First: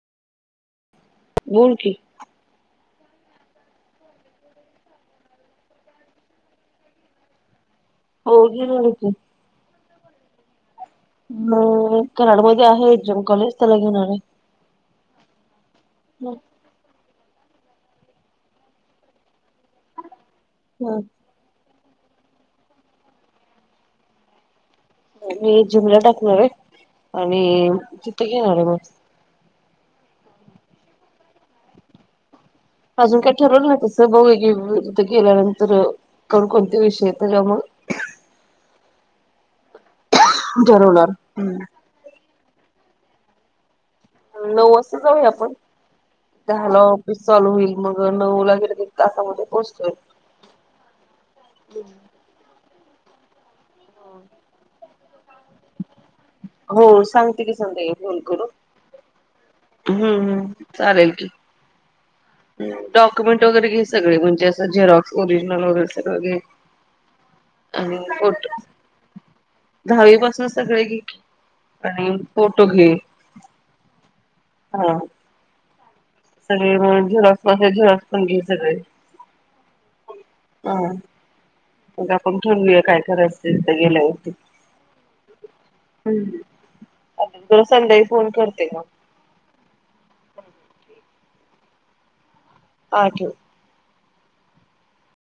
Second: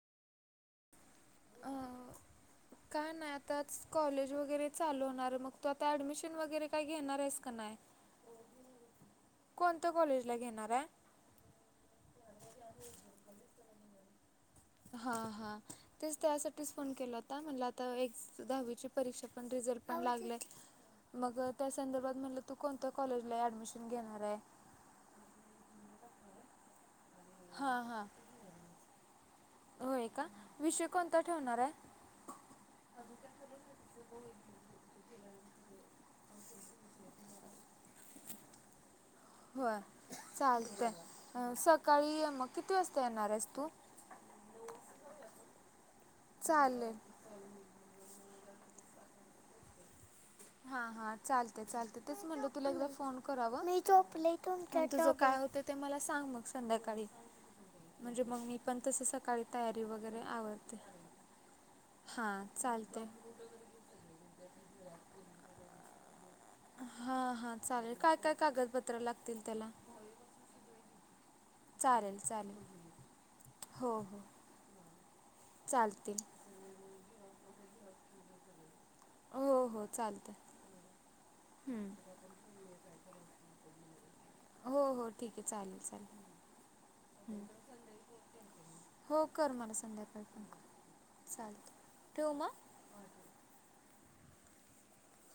बोल की. काय नाही आताच कॉलेज वगैरे चालू होणार आहे. मग तू आता ऍडमिशन वगैरे काही घेणार आहेस का नाही? हो घेणार आहे की. कोणत्या कॉलेज ला घेणार आहे. म कराड मध्ये आहे. ए. जम कॉलेज त्याला घेणार आहे. हा हा तेच त्यासाठीच फोन केला होता म्हणल आता. आता एक दहावीची परीक्षा. पण रिझर्ट पण लागलं हम्म. मग. त्या संदर्भात म्हणलं तू कोणत्या कॉलेजला ऍडमिशन घेणार आहे. मी जुनला टाकणार आहे. आणि हां हां तिथं घेणार आहे मग. होय का विषय कोणता ठेवणार आहे? अजून काय ठरवलं नाही तसं. बगु या की तिथं गेल्यानंतर. कोण कोणत्या विषयात हाईत तेच्या मूळ. होय. चालतय ठरवणार. सकाळी ये मग किती वाजता. येणार आहेस तू. नऊ वाजता जाऊया आपण दहाला चालेल ऑफिस चालू होईल मग नऊ ला एक तासामध्ये पोचतोय. हा हा चालतय-चालतय तेच म्हंटलं. तुला फोन कराव नाही पले काय होते ते मला सांग मग हो संध्याकाळी सांगते की संध्याकाळी फोन म्हणजे मग करून. मी पण तस सकाळी तयारी हम्म वगैरे हम्म आवडते चालेल की. डॉक्युमेंट वगैरे घे सगळे म्हणजे जेरॉक्सओिजनल वगैेगे हां हां चालेल आणि काय काय फोट कागदपत्रं लागतील त्याला दहावी पासून सगळे घे चालेल आणि चालेल फोटो घे हा चालते सगळे झेरॉक्स पण गे सगळे हो हो चालतं हा मग आपण ठरूया काय करायचथ गेल्यावरती हो हो ठीक आहे चालेल हम् चालेल ज संद्याकाळी फोन करते ना चाल ठेवू मग हा ठेव